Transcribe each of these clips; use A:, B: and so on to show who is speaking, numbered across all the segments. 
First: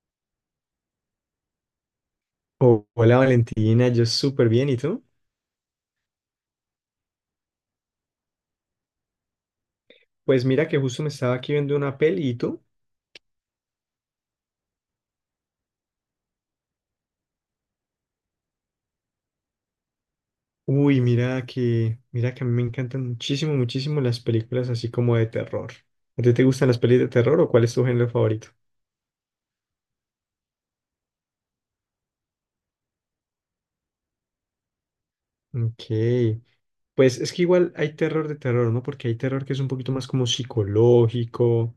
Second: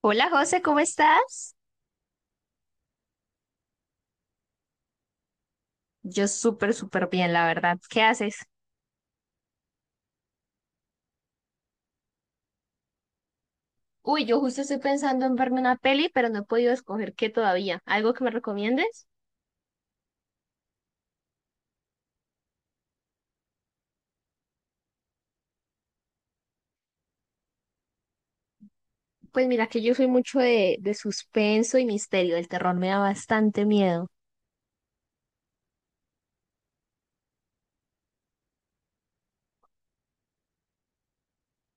A: Hola José, ¿cómo estás?
B: Oh, hola Valentina, yo súper bien, ¿y tú?
A: Yo súper, súper bien, la verdad. ¿Qué haces?
B: Pues mira que justo me estaba aquí viendo una peli, ¿y tú?
A: Uy, yo justo estoy pensando en verme una peli, pero no he podido escoger qué todavía. ¿Algo que me recomiendes?
B: Uy, mira que a mí me encantan muchísimo, muchísimo las películas así como de terror. ¿A ti te gustan las pelis de terror o cuál es tu género favorito?
A: Pues mira que yo soy mucho de suspenso y misterio. El terror me da bastante miedo.
B: Ok, pues es que igual hay terror de terror, ¿no? Porque hay terror que es un poquito más como psicológico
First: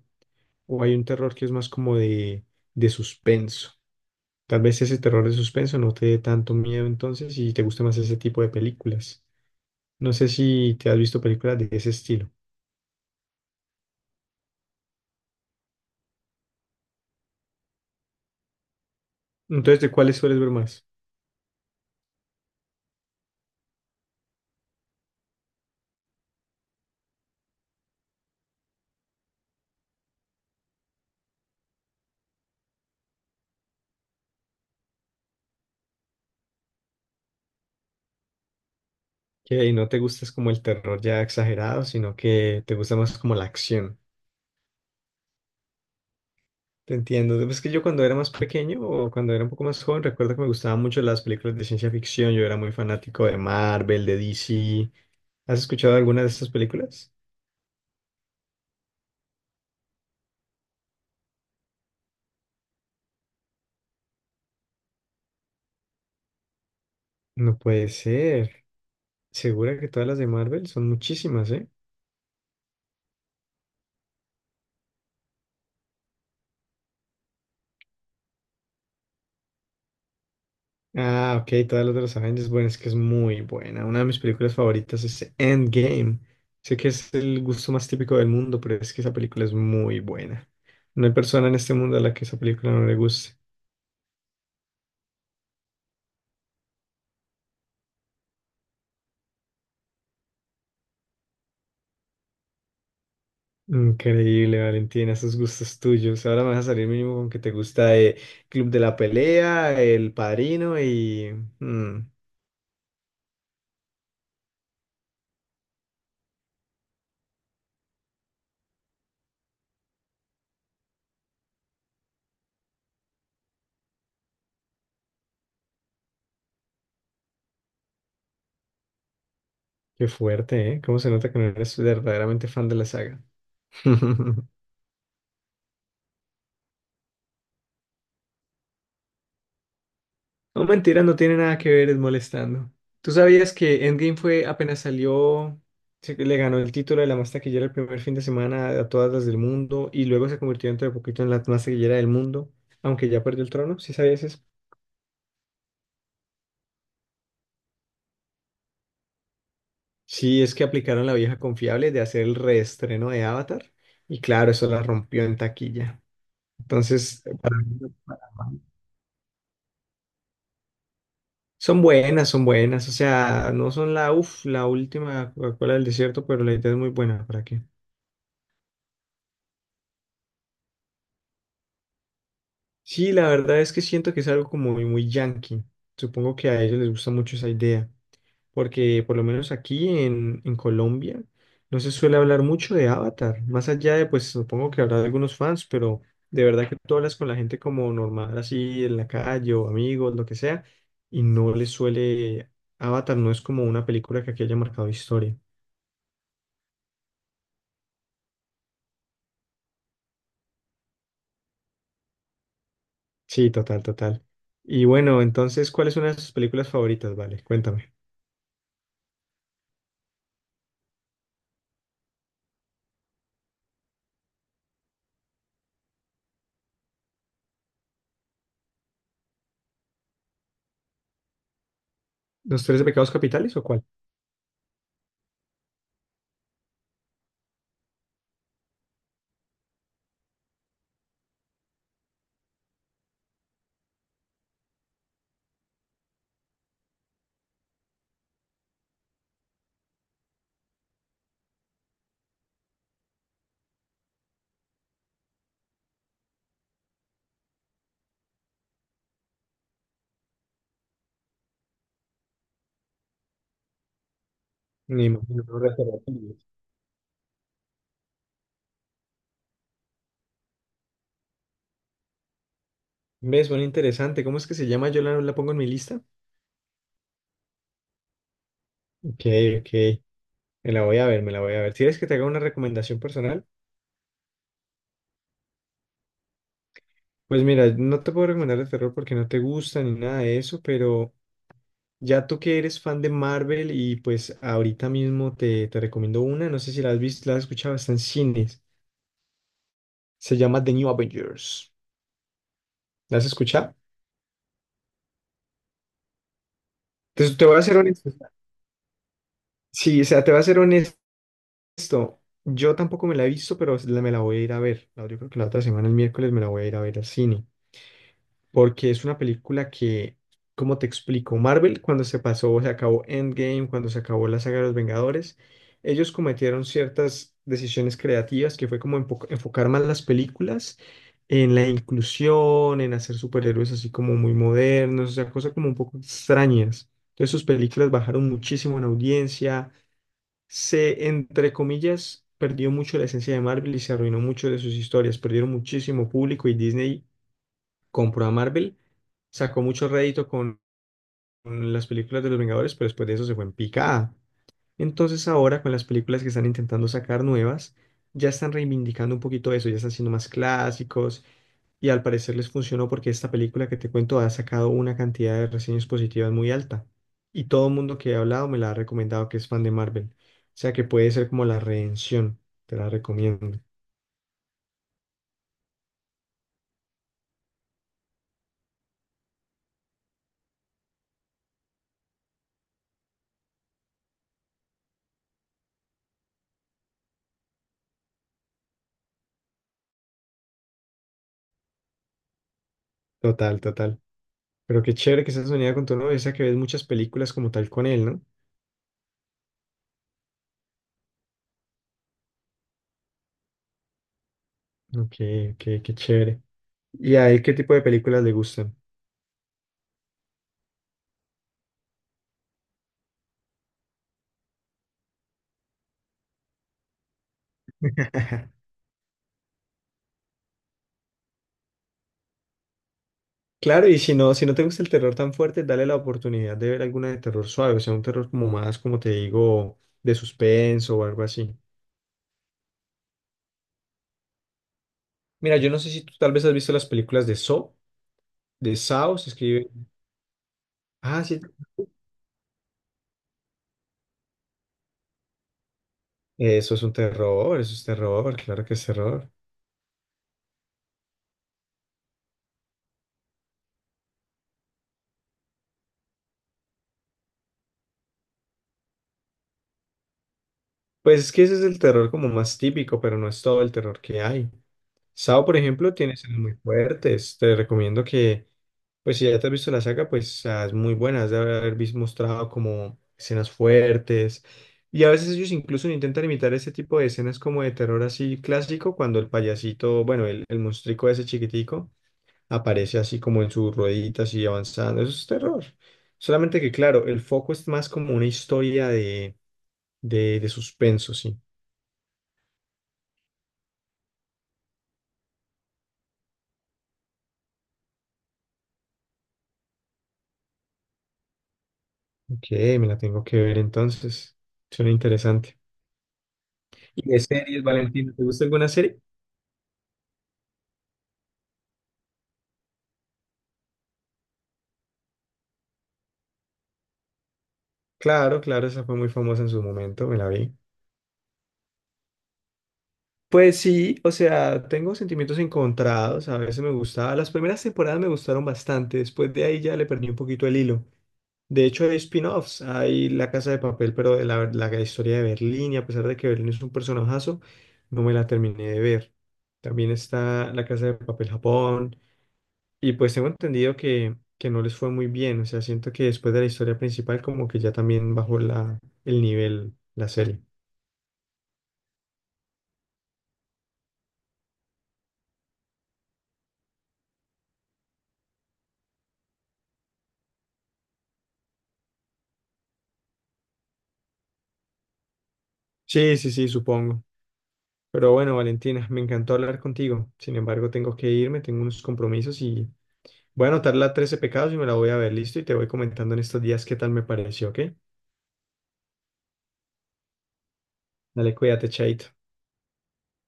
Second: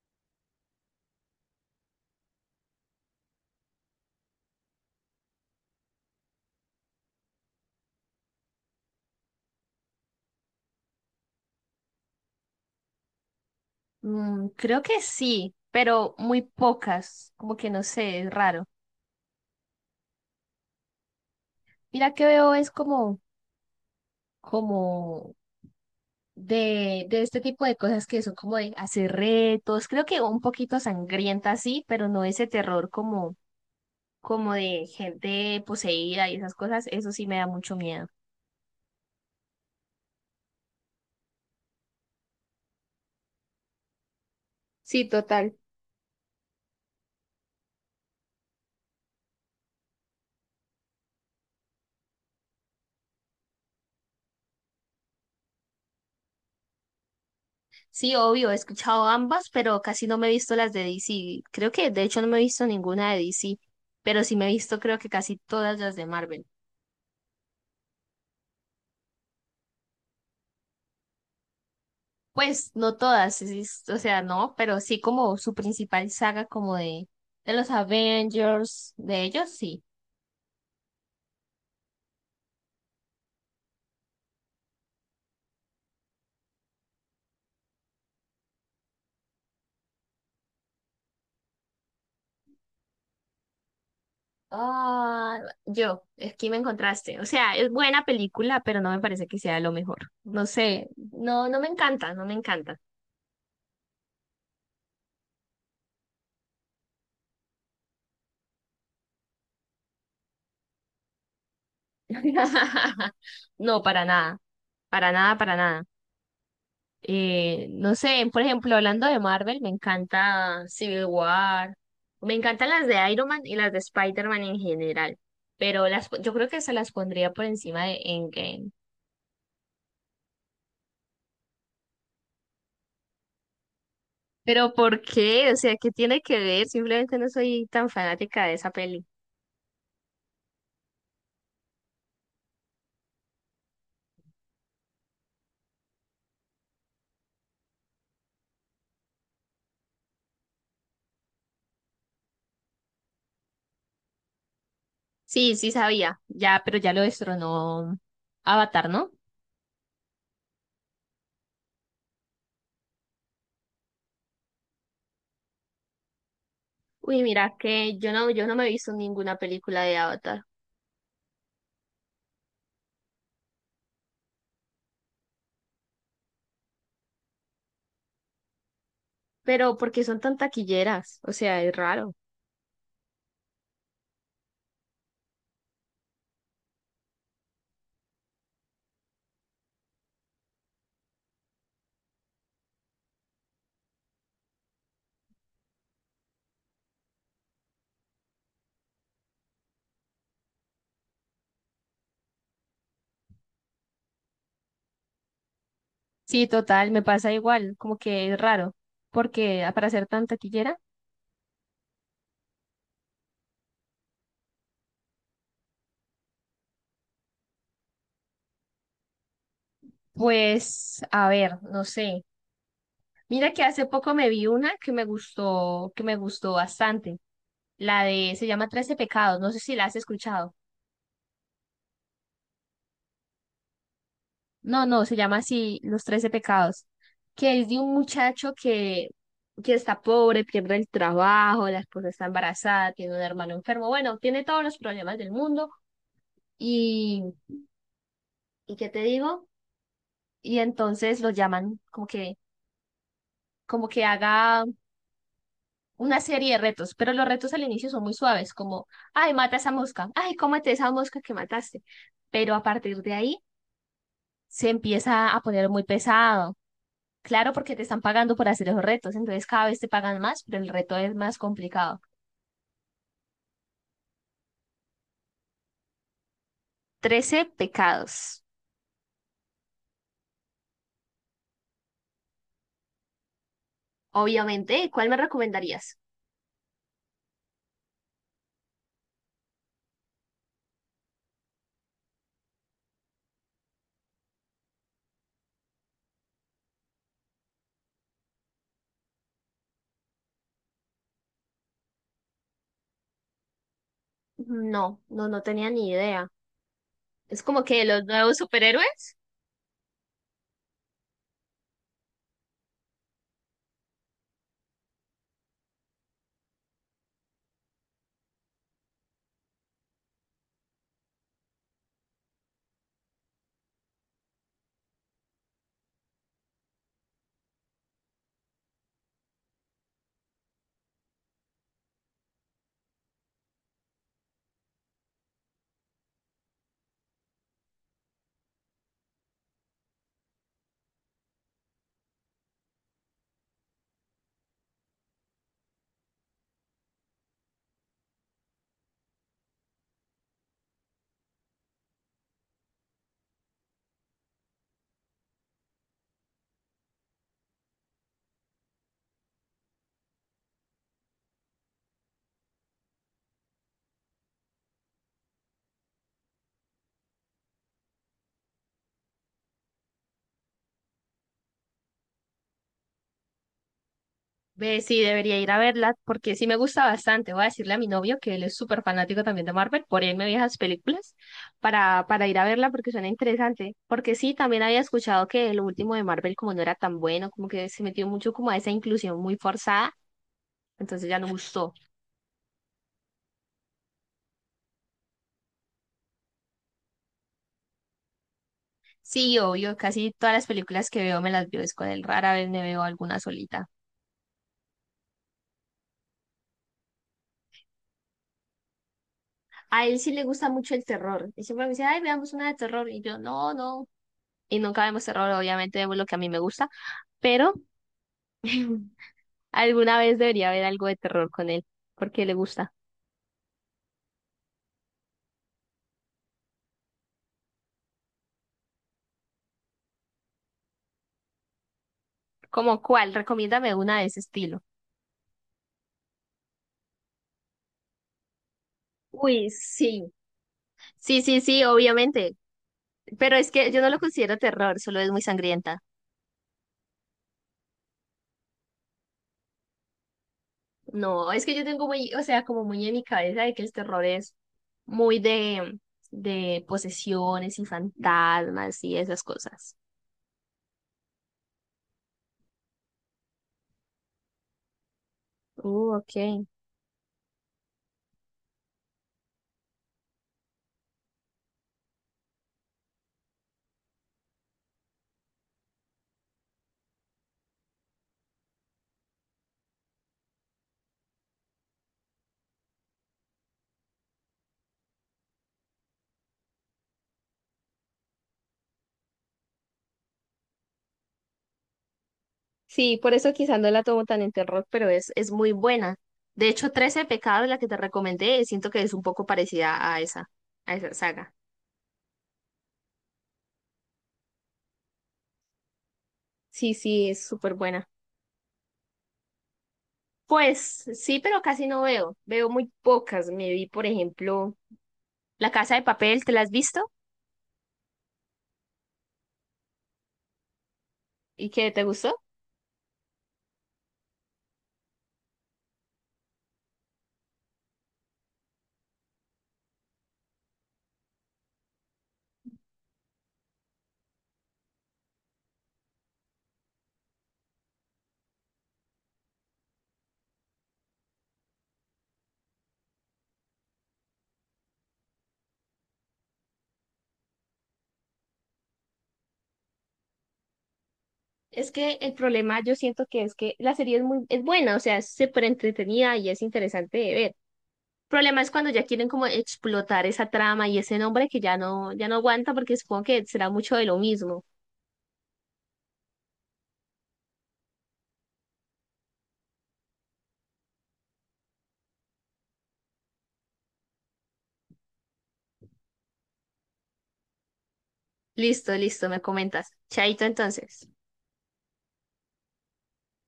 B: o hay un terror que es más como de suspenso. Tal vez ese terror de suspenso no te dé tanto miedo entonces y te guste más ese tipo de películas. No sé si te has visto películas de ese estilo.
A: Mm, creo que sí, pero muy pocas. Como que no sé, es raro.
B: Entonces, ¿de cuáles sueles ver más?
A: Mira que veo es como de este tipo de cosas que son como de hacer retos. Creo que un poquito sangrienta sí, pero no ese terror como de gente poseída y esas cosas, eso sí me da mucho miedo.
B: Que ahí no te gusta es como el terror ya exagerado, sino que te gusta más como la acción.
A: Sí, total.
B: Te entiendo. Es que yo cuando era más pequeño o cuando era un poco más joven, recuerdo que me gustaban mucho las películas de ciencia ficción. Yo era muy fanático de Marvel, de DC. ¿Has escuchado alguna de estas películas?
A: Sí, obvio, he escuchado ambas, pero casi no me he visto las de DC. Creo que de hecho no me he visto ninguna de DC, pero sí me he visto creo que casi todas las de Marvel.
B: No puede ser. Segura que todas las de Marvel son muchísimas, ¿eh?
A: Pues no todas, o sea, no, pero sí como su principal saga como de los Avengers, de ellos sí.
B: Ah, ok, todas las de los Avengers. Bueno, es que es muy buena. Una de mis películas favoritas es Endgame. Sé que es el gusto más típico del mundo, pero es que esa película es muy buena. No hay persona en este mundo a la que esa película no le guste.
A: Ah, yo, aquí me encontraste. O sea, es buena película, pero no me parece que sea lo mejor. No sé, no, no me encanta, no me encanta.
B: Increíble, Valentina, esos gustos tuyos. Ahora me vas a salir mínimo con que te gusta Club de la Pelea, El Padrino y... mm,
A: No, para nada, para nada, para nada. No sé, por ejemplo, hablando de Marvel, me encanta Civil War, me encantan las de Iron Man y las de Spider-Man en general, pero las, yo creo que se las pondría por encima de Endgame.
B: qué fuerte, ¿eh? ¿Cómo se nota que no eres verdaderamente fan de la saga?
A: Pero ¿por qué? O sea, ¿qué tiene que ver? Simplemente no soy tan fanática de esa peli.
B: No, mentira, no tiene nada que ver, es molestando. ¿Tú sabías que Endgame fue apenas salió, le ganó el título de la más taquillera el primer fin de semana a todas las del mundo y luego se convirtió dentro de poquito en la más taquillera del mundo, aunque ya perdió el trono? ¿Sí sabías eso?
A: Sí, sí sabía, ya, pero ya lo destronó Avatar, ¿no?
B: Sí, es que aplicaron la vieja confiable de hacer el reestreno de Avatar y claro, eso la rompió en taquilla.
A: Uy,
B: Entonces,
A: mira
B: para mí,
A: que yo no, yo no me he visto ninguna película de Avatar.
B: son buenas, o sea, no son la, uf, la última Coca-Cola del desierto, pero la idea es muy buena, ¿para qué?
A: Pero porque son tan taquilleras, o sea, es raro.
B: Sí, la verdad es que siento que es algo como muy, muy yankee. Supongo que a ellos les gusta mucho esa idea, porque por lo menos aquí en Colombia no se suele hablar mucho de Avatar, más allá de, pues supongo que habrá algunos fans, pero de verdad que tú hablas con la gente como normal, así en la calle o amigos, lo que sea, y no les suele, Avatar no es como una película que aquí haya marcado historia.
A: Sí, total, me pasa igual, como que es raro, porque para ser tan taquillera,
B: Sí, total, total. Y bueno, entonces, ¿cuáles son sus películas favoritas? Vale, cuéntame.
A: pues, a ver, no sé. Mira que hace poco me vi una que me gustó bastante, la de, se llama Trece Pecados, no sé si la has escuchado.
B: ¿Los tres pecados capitales o cuál?
A: No, no, se llama así, Los Trece Pecados, que es de un muchacho que está pobre, pierde el trabajo, la esposa está embarazada, tiene un hermano enfermo, bueno, tiene todos los problemas del mundo y ¿y qué te digo? Y entonces lo llaman como que haga una serie de retos, pero los retos al inicio son muy suaves, como, ay, mata esa mosca, ay, cómete esa mosca que mataste. Pero a partir de ahí se
B: Me
A: empieza a
B: imagino, no
A: poner muy
B: reservatorios.
A: pesado. Claro, porque te están pagando por hacer esos retos, entonces cada vez te pagan más, pero el reto es más complicado.
B: ¿Ves? Bueno, interesante. ¿Cómo es que se llama? Yo la pongo en mi lista.
A: Trece pecados.
B: Ok, ok. Me la voy a ver, me la voy a ver. Si ¿quieres que te haga una recomendación personal?
A: Obviamente, ¿cuál me recomendarías?
B: Pues mira, no te puedo recomendar de terror porque no te gusta ni nada de eso, pero ya tú que eres fan de Marvel y pues ahorita mismo te recomiendo una, no sé si la has visto, la has escuchado, está en cines. Se llama The New Avengers. ¿La has escuchado?
A: No, no, no tenía ni idea.
B: Entonces
A: Es
B: te voy a
A: como
B: ser
A: que los
B: honesto.
A: nuevos superhéroes.
B: Sí, o sea, te voy a ser honesto. Listo. Yo tampoco me la he visto, pero me la voy a ir a ver. Yo creo que la otra semana, el miércoles, me la voy a ir a ver al cine. Porque es una película que, como te explico, Marvel, cuando se pasó, se acabó Endgame, cuando se acabó la saga de los Vengadores, ellos cometieron ciertas decisiones creativas que fue como enfocar más las películas en la inclusión, en hacer superhéroes así como muy modernos, o sea, cosas como un poco extrañas. Entonces sus películas bajaron muchísimo en audiencia se, entre comillas, perdió mucho la esencia de Marvel y se arruinó mucho de sus historias. Perdieron muchísimo público y Disney compró a Marvel, sacó mucho rédito con las películas de los Vengadores, pero después de eso se fue en picada. Entonces ahora con las películas que están intentando sacar nuevas, ya están reivindicando un poquito eso, ya están siendo más clásicos y al parecer les funcionó porque esta película que te cuento ha sacado una cantidad de reseñas positivas muy alta y todo el mundo que he hablado me la ha recomendado que es fan de Marvel. O sea que puede ser como la redención, te la recomiendo.
A: Ve, sí, debería ir a verla porque sí me gusta bastante. Voy a decirle a mi novio que él es súper fanático también de Marvel, por él me vi esas películas para ir a verla porque suena interesante. Porque sí, también había escuchado que el último de Marvel como no era tan bueno, como que se metió mucho como a esa inclusión muy forzada, entonces ya no gustó.
B: Total, total. Pero qué chévere que estás unida con tu novio, o sea que ves muchas películas como tal con él, ¿no?
A: Sí, obvio, casi todas las películas que veo me las veo es con él, rara vez me veo alguna solita.
B: Ok, ok, qué chévere. ¿Y a él qué tipo de películas le gustan?
A: A él sí le gusta mucho el terror y siempre me dice, ay, veamos una de terror y yo, no, no. Y nunca vemos terror, obviamente vemos lo que a mí me gusta. Pero alguna vez debería haber algo de terror con él, porque le gusta.
B: Claro, y si no, si no te gusta el terror tan fuerte, dale la oportunidad de ver alguna de terror suave, o sea, un terror como más, como te digo, de suspenso o algo así.
A: ¿Cómo cuál? Recomiéndame una de ese estilo.
B: Mira, yo no sé si tú tal vez has visto las películas de Saw, se
A: Uy,
B: escribe.
A: sí. Sí,
B: Ah, sí.
A: sí, sí, obviamente. Pero es que yo no lo considero terror, solo es muy sangrienta.
B: Eso es un terror, eso es terror, claro que es terror.
A: No, es que yo tengo muy, o sea, como muy en mi cabeza de que el terror es muy de posesiones y fantasmas y esas cosas.
B: Pues es que ese es el terror como más típico, pero no es todo el terror que hay. Sao, por ejemplo, tiene escenas
A: Ok.
B: muy fuertes. Te recomiendo que, pues si ya te has visto la saga, pues ah, es muy buena. Has de haber visto mostrado como escenas fuertes. Y a veces ellos incluso intentan imitar ese tipo de escenas como de terror así clásico, cuando el payasito, bueno, el monstruico ese chiquitico aparece así como en sus rueditas y avanzando. Eso es terror. Solamente que, claro, el foco es más como una historia de, de suspenso, sí.
A: Sí, por eso quizás no la tomo tan en terror, pero es muy buena. De hecho, trece pecados, la que te recomendé, siento que es un poco parecida a esa saga.
B: Ok, me la tengo que ver entonces. Suena interesante.
A: Sí, sí,
B: ¿Y de
A: es súper
B: series,
A: buena.
B: Valentina? ¿Te gusta alguna serie?
A: Pues sí, pero casi no veo. Veo muy pocas. Me vi, por ejemplo, La Casa de Papel, ¿te la has visto?
B: Claro, claro, esa fue muy famosa en su momento, me la vi.
A: ¿Y qué te gustó?
B: Pues sí, o sea, tengo sentimientos encontrados, a veces me gustaba, las primeras temporadas me gustaron bastante, después de ahí ya le perdí un poquito el hilo. De hecho, hay spin-offs, hay La Casa de Papel, pero de la historia de Berlín, y a pesar de que Berlín es un personajazo, no me la terminé de ver. También está La Casa de Papel Japón, y pues tengo entendido que no les fue muy bien, o sea, siento que después de la historia principal como que ya también bajó la, el nivel, la serie.
A: Es que el problema yo siento que es que la serie es muy, es buena, o sea, es súper entretenida y es interesante de ver, problema es cuando ya quieren como explotar esa trama y ese nombre que ya no, ya no aguanta porque supongo que será mucho de lo mismo.
B: Sí, sí, sí, supongo. Pero bueno, Valentina, me encantó hablar contigo. Sin embargo, tengo que irme, tengo unos compromisos y voy a anotar la 13 pecados y me la voy a ver, listo, y te voy comentando en estos días qué tal me pareció, ¿ok?
A: Listo, listo, me comentas. Chaito entonces.
B: Dale, cuídate, Chaito.